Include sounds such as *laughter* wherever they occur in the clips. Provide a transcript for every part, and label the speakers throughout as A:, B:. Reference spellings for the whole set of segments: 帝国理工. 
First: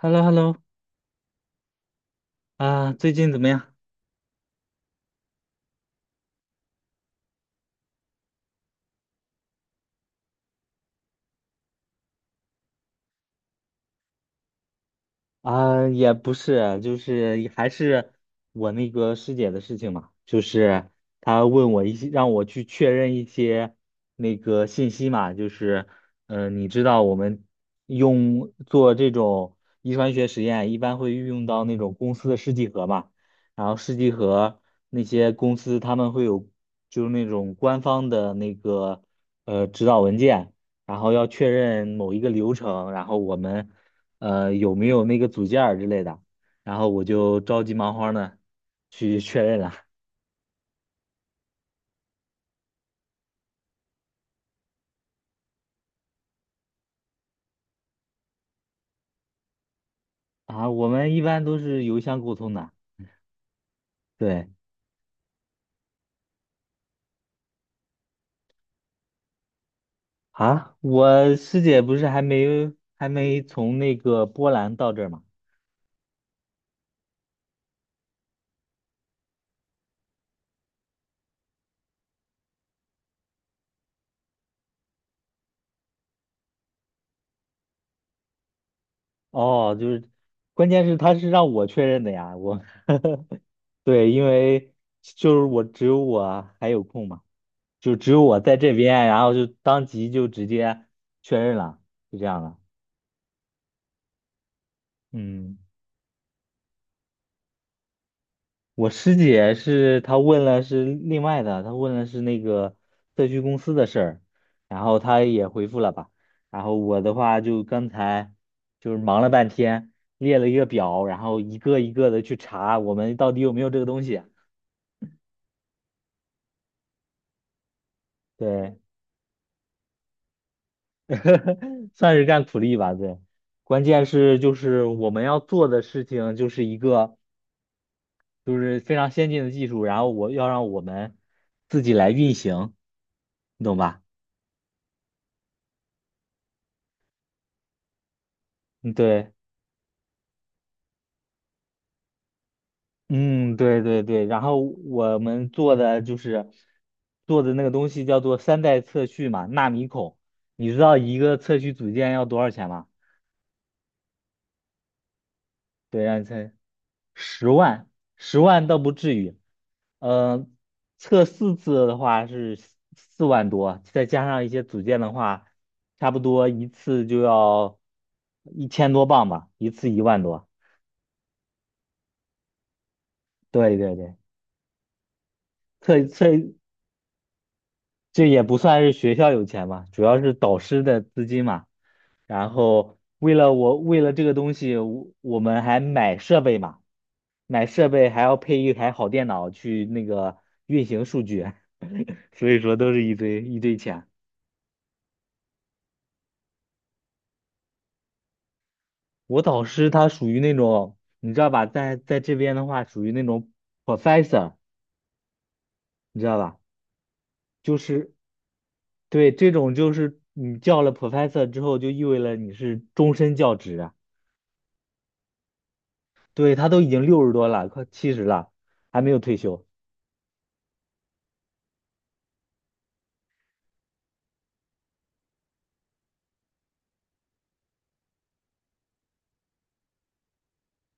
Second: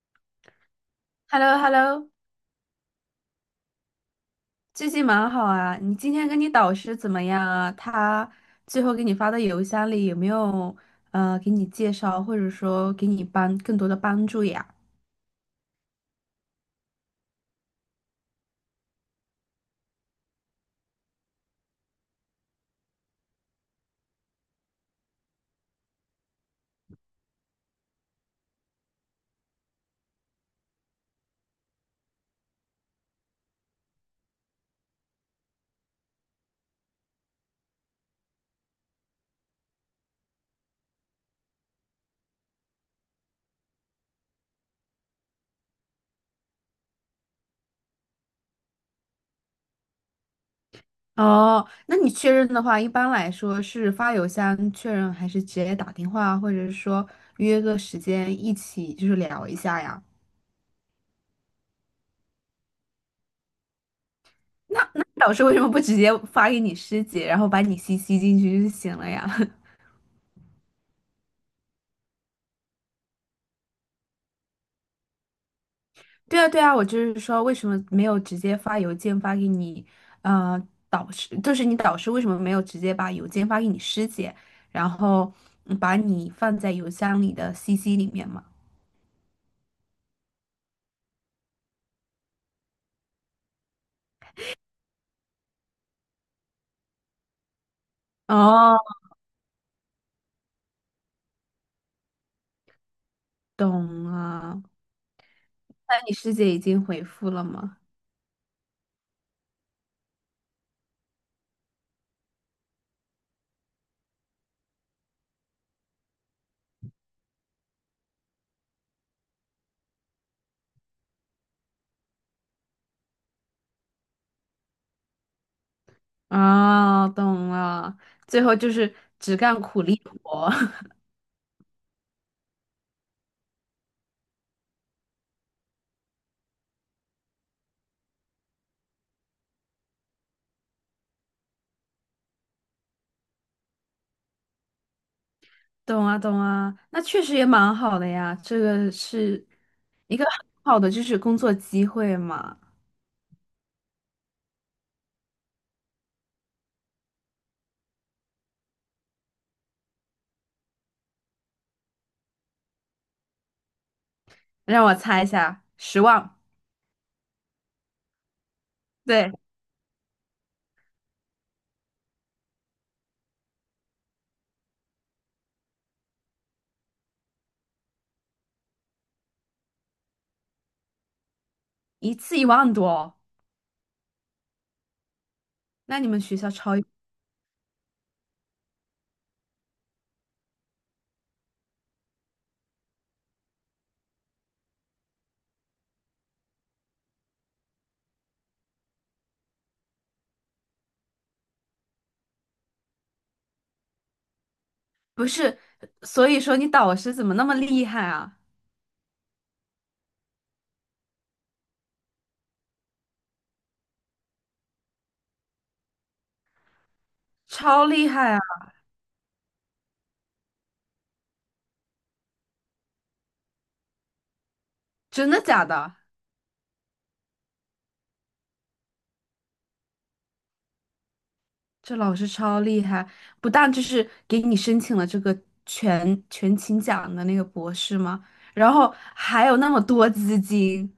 A: h e l l o h e l l o
B: h e l l o h e l l o
A: 啊，最近怎么样？
B: 最近蛮好啊。你今天跟你导师怎么样啊？他最后给你发的邮箱里有没有给你介绍，或者说给你帮更多的帮助呀？
A: 啊，也不是，就是还是我那个师姐的事情嘛，就是她问我一些，让我去确认一些那个信息嘛，就是，你知道我们用做这种遗传学实验，一般会运用到那种公司的试剂盒嘛，然后试剂盒那些公司他们会有就是那种官方的那个指导文件。然后要确认某一个流程，然后我们有没有那个组件儿之类的，然后我就着急忙慌的去确认了
B: 哦，那你确认的话，一般来说是发邮箱确认，还是直接打电话，或者是说约个时间一起就是聊一下呀？
A: 啊。我们一般都是邮箱沟通的，对
B: 那导师为什么不直接发给你师姐，然后把你 CC 进去就行了呀？
A: 啊，我师姐不是还没从那个波兰到这儿吗？
B: 对啊，对啊，我就是说，为什么没有直接发邮件发给你，呃，导师，就是你导师为什么没有直接把邮件发给你师姐，然后嗯把你放在邮箱里的 CC 里面嘛？
A: 哦，就是，关键是他是让我确认的呀，我 *laughs* 对，因为就是我只有我还有空嘛，就只有我在这
B: 哦，
A: 边，然后就当即就直接确认了，就这样了，
B: 懂了。
A: 嗯。
B: 那你师姐已经回复了吗？
A: 我师姐是她问了是另外的，她问了是那个社区公司的事儿，然后她也回复了吧。然后我的话就刚才就是忙了半天，列了一个表，然后一个一个的去查我们到底有没有这个东西。
B: 啊、懂了。最后就
A: 对，
B: 是只干苦力活，*laughs*
A: *laughs* 算是干苦力吧。对，关键是就是我们要做的事情就是一个就是非常先进的技术，然后我要让我们自己来运行，你懂吧？
B: 懂啊，懂啊。那确实也蛮好的呀，这个
A: 嗯，对。
B: 是一个很好的就是工作机会嘛。
A: 嗯，对对对，然后我们做的就是做的那个东西叫做三代测序嘛，纳米孔。你知道一个测序组件要多少钱吗？
B: 让我猜一下，十
A: 对，让你
B: 万。
A: 猜，十万，十万倒不至
B: 对，
A: 于。嗯，测4次的话是四万多，再加上一些组件的话，差不多一次就要1000多磅吧，一次一万多。
B: 一次1万多哦。
A: 对对对，
B: 那
A: 测
B: 你们
A: 测
B: 学校超，
A: 这也不算是学校有钱嘛，主要是导师的资金嘛。然后为了我，为了这个东西，我们还买设备嘛，买设备还要配一台好电脑去那个运行数据，*laughs* 所以说都是一堆一堆钱。
B: 不是，所以说你导师怎么那么厉害啊？
A: 我导师他属于那种，你知道吧，在这边的话属于那种 professor，你知道吧？就
B: 超厉
A: 是
B: 害啊！
A: 对这种就是你叫了 professor 之后，就意味着你是终身教职。
B: 真的假的？
A: 对，他都已经60多了，快70了，还没有退休。
B: 这老师超厉害，不但就是给你申请了这个全勤奖的那个博士吗？然后还有那么多资金。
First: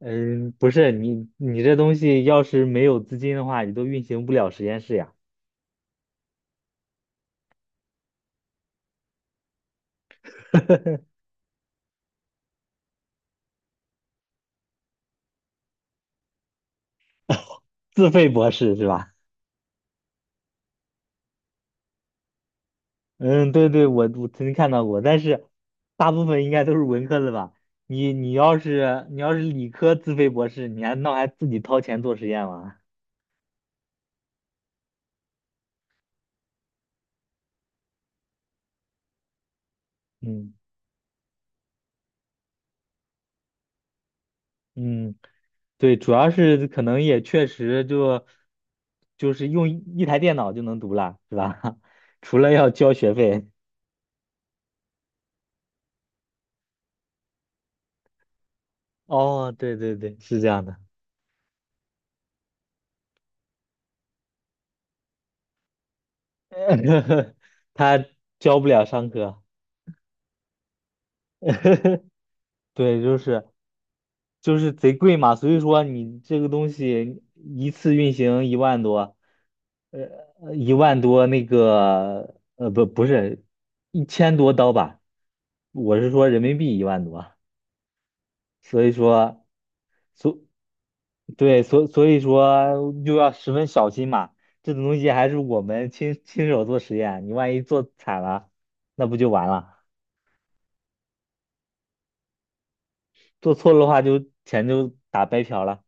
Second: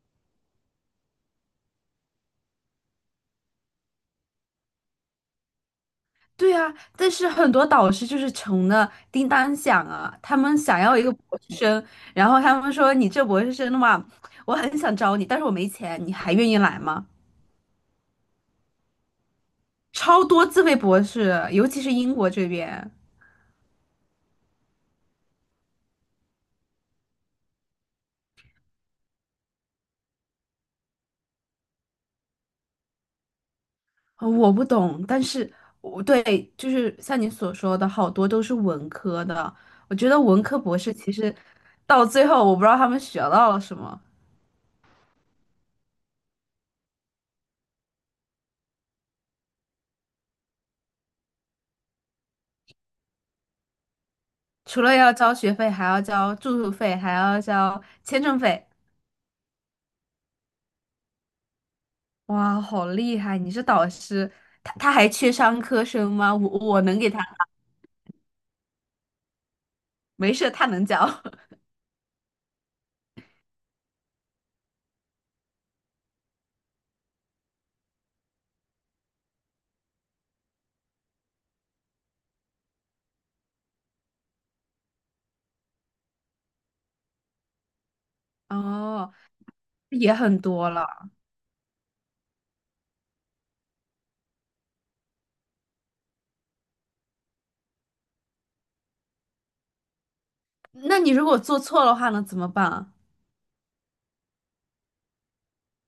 A: 嗯，不是你这东西要是没有资金的话，你都运行不了实验室呀。
B: 对啊，但是很多导师就是穷的叮当响啊，他们想要一个博士生，然后他们说你这博士生的话，我很想招你，但是我没钱，你还愿意来吗？
A: 自费博士是吧？
B: 超多自费博士，尤其是英国这边，
A: *laughs* 嗯，对对，我曾经看到过，但是大部分应该都是文科的吧？你要是理科自费博士，你还自己掏钱做实验吗？
B: 我不懂，但是我对，就是像你所说的，好多都是文科的。我觉得文
A: 嗯
B: 科博士其实到最后，我不知道他们学到了什么，
A: 嗯，对，主要是可能也确实就是用一台电脑就能读了，是吧？*laughs* 除了要交学费。
B: 除了要交学费，还要交住宿费，还要交签证费。
A: 哦，对对对，是这样的，
B: 哇，好厉害！你是导师，他还缺商科生吗？我能给他，
A: *laughs* 他教不了上课，
B: 没事，他能教。
A: *laughs* 对，就是贼贵嘛，所以说你这个东西一次运行一万多，一万多不是1000多刀吧，我是说人民币一万多，
B: *laughs*
A: 所以
B: 哦，
A: 说，
B: 也
A: 所
B: 很多了。
A: 对，所以说又要十分小心嘛，这种东西还是我们亲手做实验，你万一做惨了，那不就完了？
B: 那你如果做错的话呢，怎么办？
A: 做错了的话就钱就打白嫖了。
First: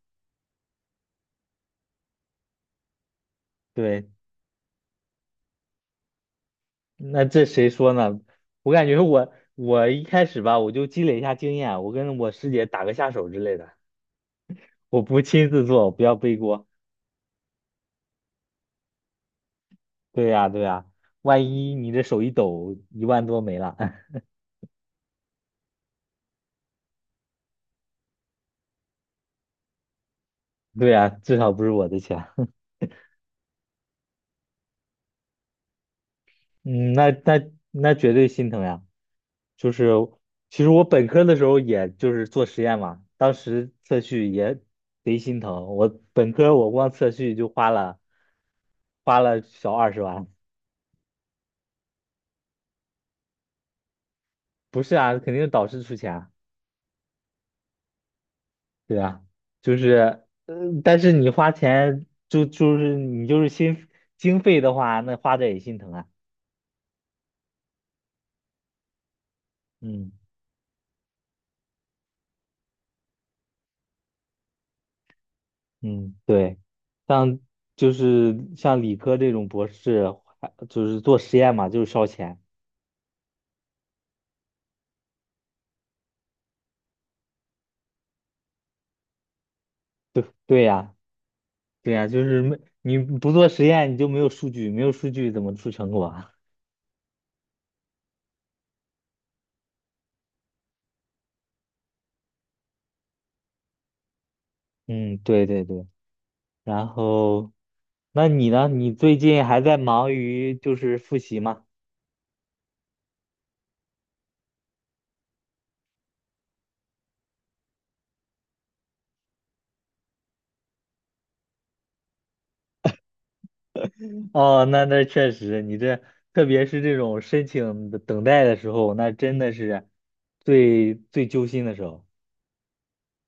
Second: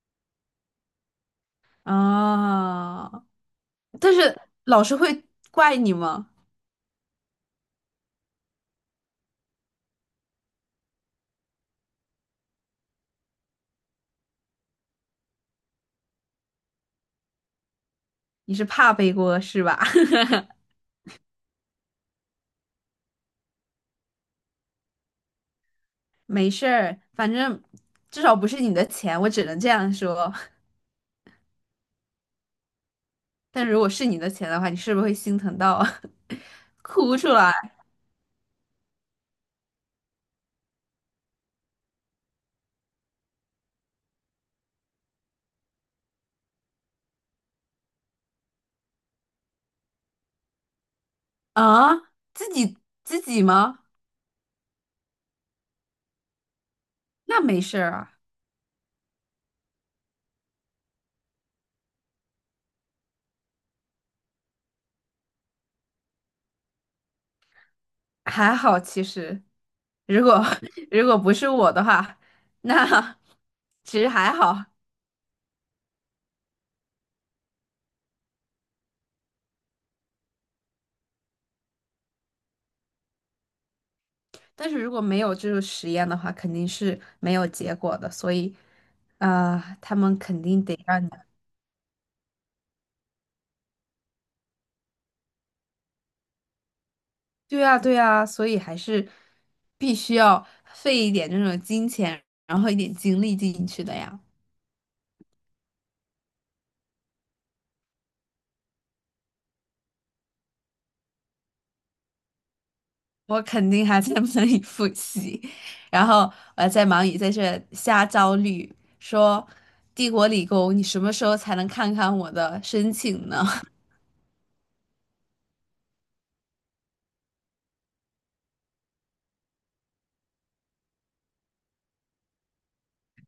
B: 啊，
A: 对，
B: 但是老师会怪你吗？
A: 那这谁说呢？我感觉我一开始吧，我就积累一下经验，我跟我师姐打个下手之类的，我不亲自做，不要背锅。
B: 你是怕背锅是吧？
A: 对
B: *laughs*
A: 呀，对呀，万一你这手一抖，一万多没了，
B: 没事儿，反正至少不是你的钱，我只能这样说。
A: *laughs* 对呀，至少不是我的钱。
B: 但如果是你的钱的话，你是不是会心疼到 *laughs*
A: 嗯，那
B: 哭出
A: 那
B: 来
A: 那绝对心疼呀。就是其实我本科的时候，也就是做实验嘛，当时测序也贼心疼。我本科我光测序就花了小20万，
B: 啊？自己自己吗？
A: 不是啊，肯定是导师出钱啊，
B: 那没事儿啊，
A: 对啊，就是，但是你花钱就是你就是心经费的话，那花的也心疼啊，
B: 还好其实。
A: 嗯。
B: 如果 *laughs* 如果不是我的话，那 *laughs* 其实还好。
A: 嗯，对，像就是像理科这种博士，还就是做实验嘛，就是烧钱。
B: 但是如果没有这个实验的话，肯定是没有结果的，所以，啊、他们
A: 对
B: 肯
A: 对
B: 定得
A: 呀，
B: 让你，
A: 对呀，就是没你不做实验，你就没有数据，没有数据怎么出成果啊？
B: 对呀，对呀。所以还是必须要费一点这种金钱，然后一点精力进去的呀。
A: *laughs* 嗯，对对对。然后，那你呢？你最近还在忙于就是复习吗？
B: 我肯定还在 *laughs* 忙里复习，然后我还在忙于在这瞎焦虑，说《帝国理工》，你什么时候才能看看我的申请呢？
A: 哦，那确实，你这特别是这种申请的等待的时候，那真的是最最揪心的时候。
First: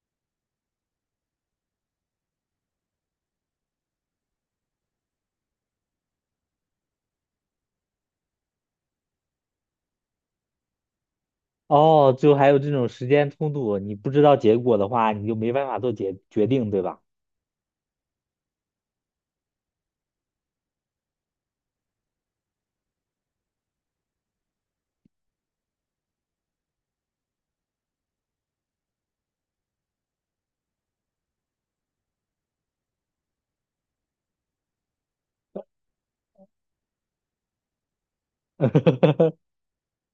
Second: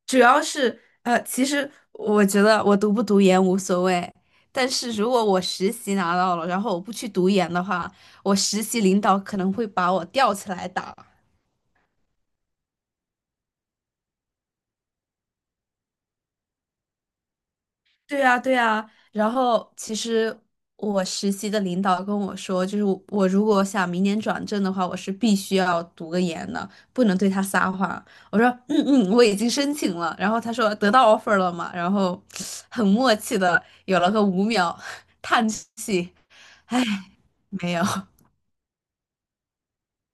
B: 主要是其实我觉得我读不读研无所谓，但是如果我实习拿到了，然后我不去读研的话，我实习领导可能会把我吊起来打。
A: 哦，就还有这种时间冲突，你不知道结果的话，你就没办法做决定，对吧？
B: 对呀，对呀。然后其实我实习的领导跟我说，就是我如果想明年转正的话，我是必须要读个研的，不能对他撒谎。我说嗯嗯，我已经申请了。然后他说得到 offer 了嘛，然后很默契的有了个5秒 *laughs* 叹气。没有，
A: *laughs*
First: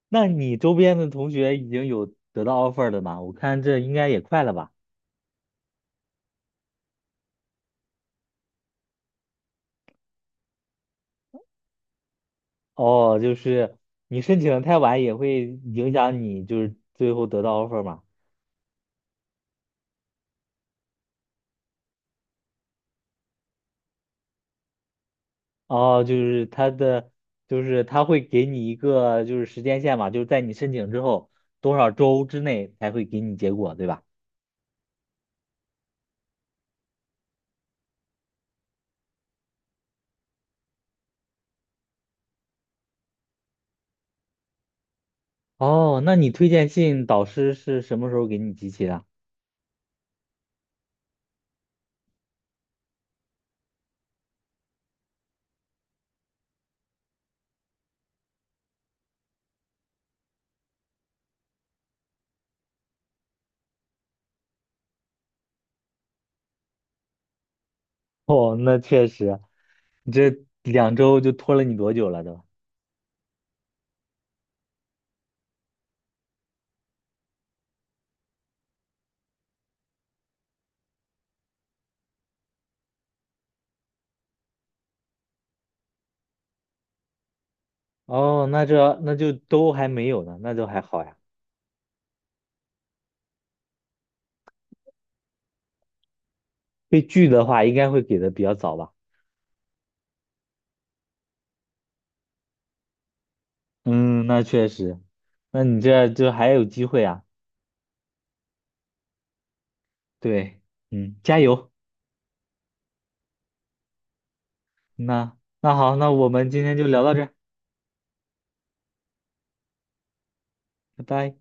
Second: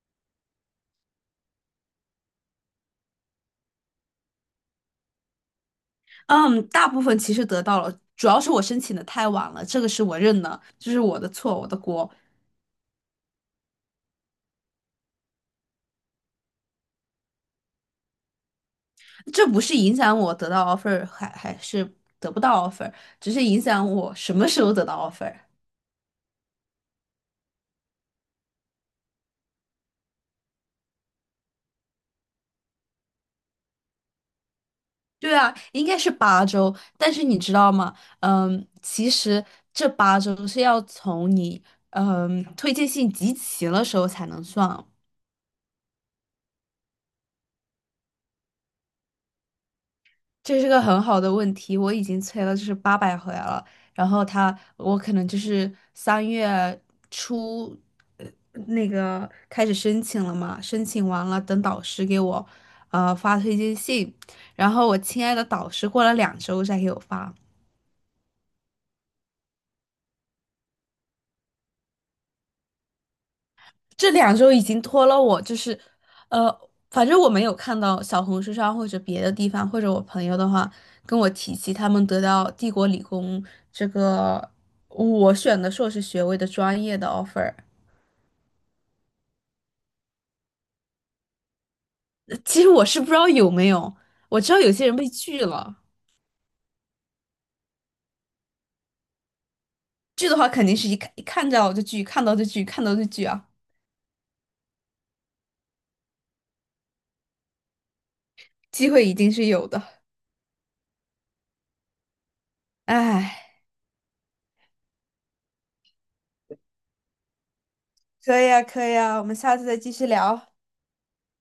A: 那你周边的同学已经有得到 offer 的吗？我看这应该也快了吧？
B: 嗯，大部分其实得到了，主要是我申请的太晚了，这个是我认的，这是我的错，我的锅，
A: 哦，就是你申请的太晚也会影响你，就是最后得到 offer 嘛？
B: 这不是影响我得到 offer 还是得不到 offer，只是影响我什么时候得到 offer。
A: 哦，就是他的，就是他会给你一个就是时间线嘛，就是在你申请之后多少周之内才会给你结果，对吧？
B: 对啊，应该是八周，但是你知道吗？嗯，其实这八周是要从你嗯推荐信集齐了时候才能算，
A: 哦，那你推荐信导师是什么时候给你集齐的？
B: 这是个很好的问题，我已经催了就是800回来了，然后他我可能就是3月初，呃，那个开始申请了嘛，申请完了等导师给我，发推荐信，然后我亲爱的导师过了两周再给我发，
A: *laughs* 哦，那确实，你这2周就拖了你多久了都？
B: 这两周已经拖了我，就是，反正我没有看到小红书上或者别的地方，或者我朋友的话跟我提起他们得到帝国理工这个我选的硕士学位的专业的 offer，
A: 哦，那就都还没有呢，那就还好呀。
B: 其实我是不知道有没有，我知道有些人被拒了，
A: 被拒的话，应该会给的比较早吧？
B: 拒的话肯定是一看到就拒，看到就拒，看到就拒啊，
A: 嗯，那确实，那你这就还有机会啊。
B: 机会一定是有的，
A: 对，嗯，加油。
B: 唉，
A: 那好，那我们今天就聊到这儿，
B: 可以啊，可以啊，我们下次再继续聊。
A: 拜拜。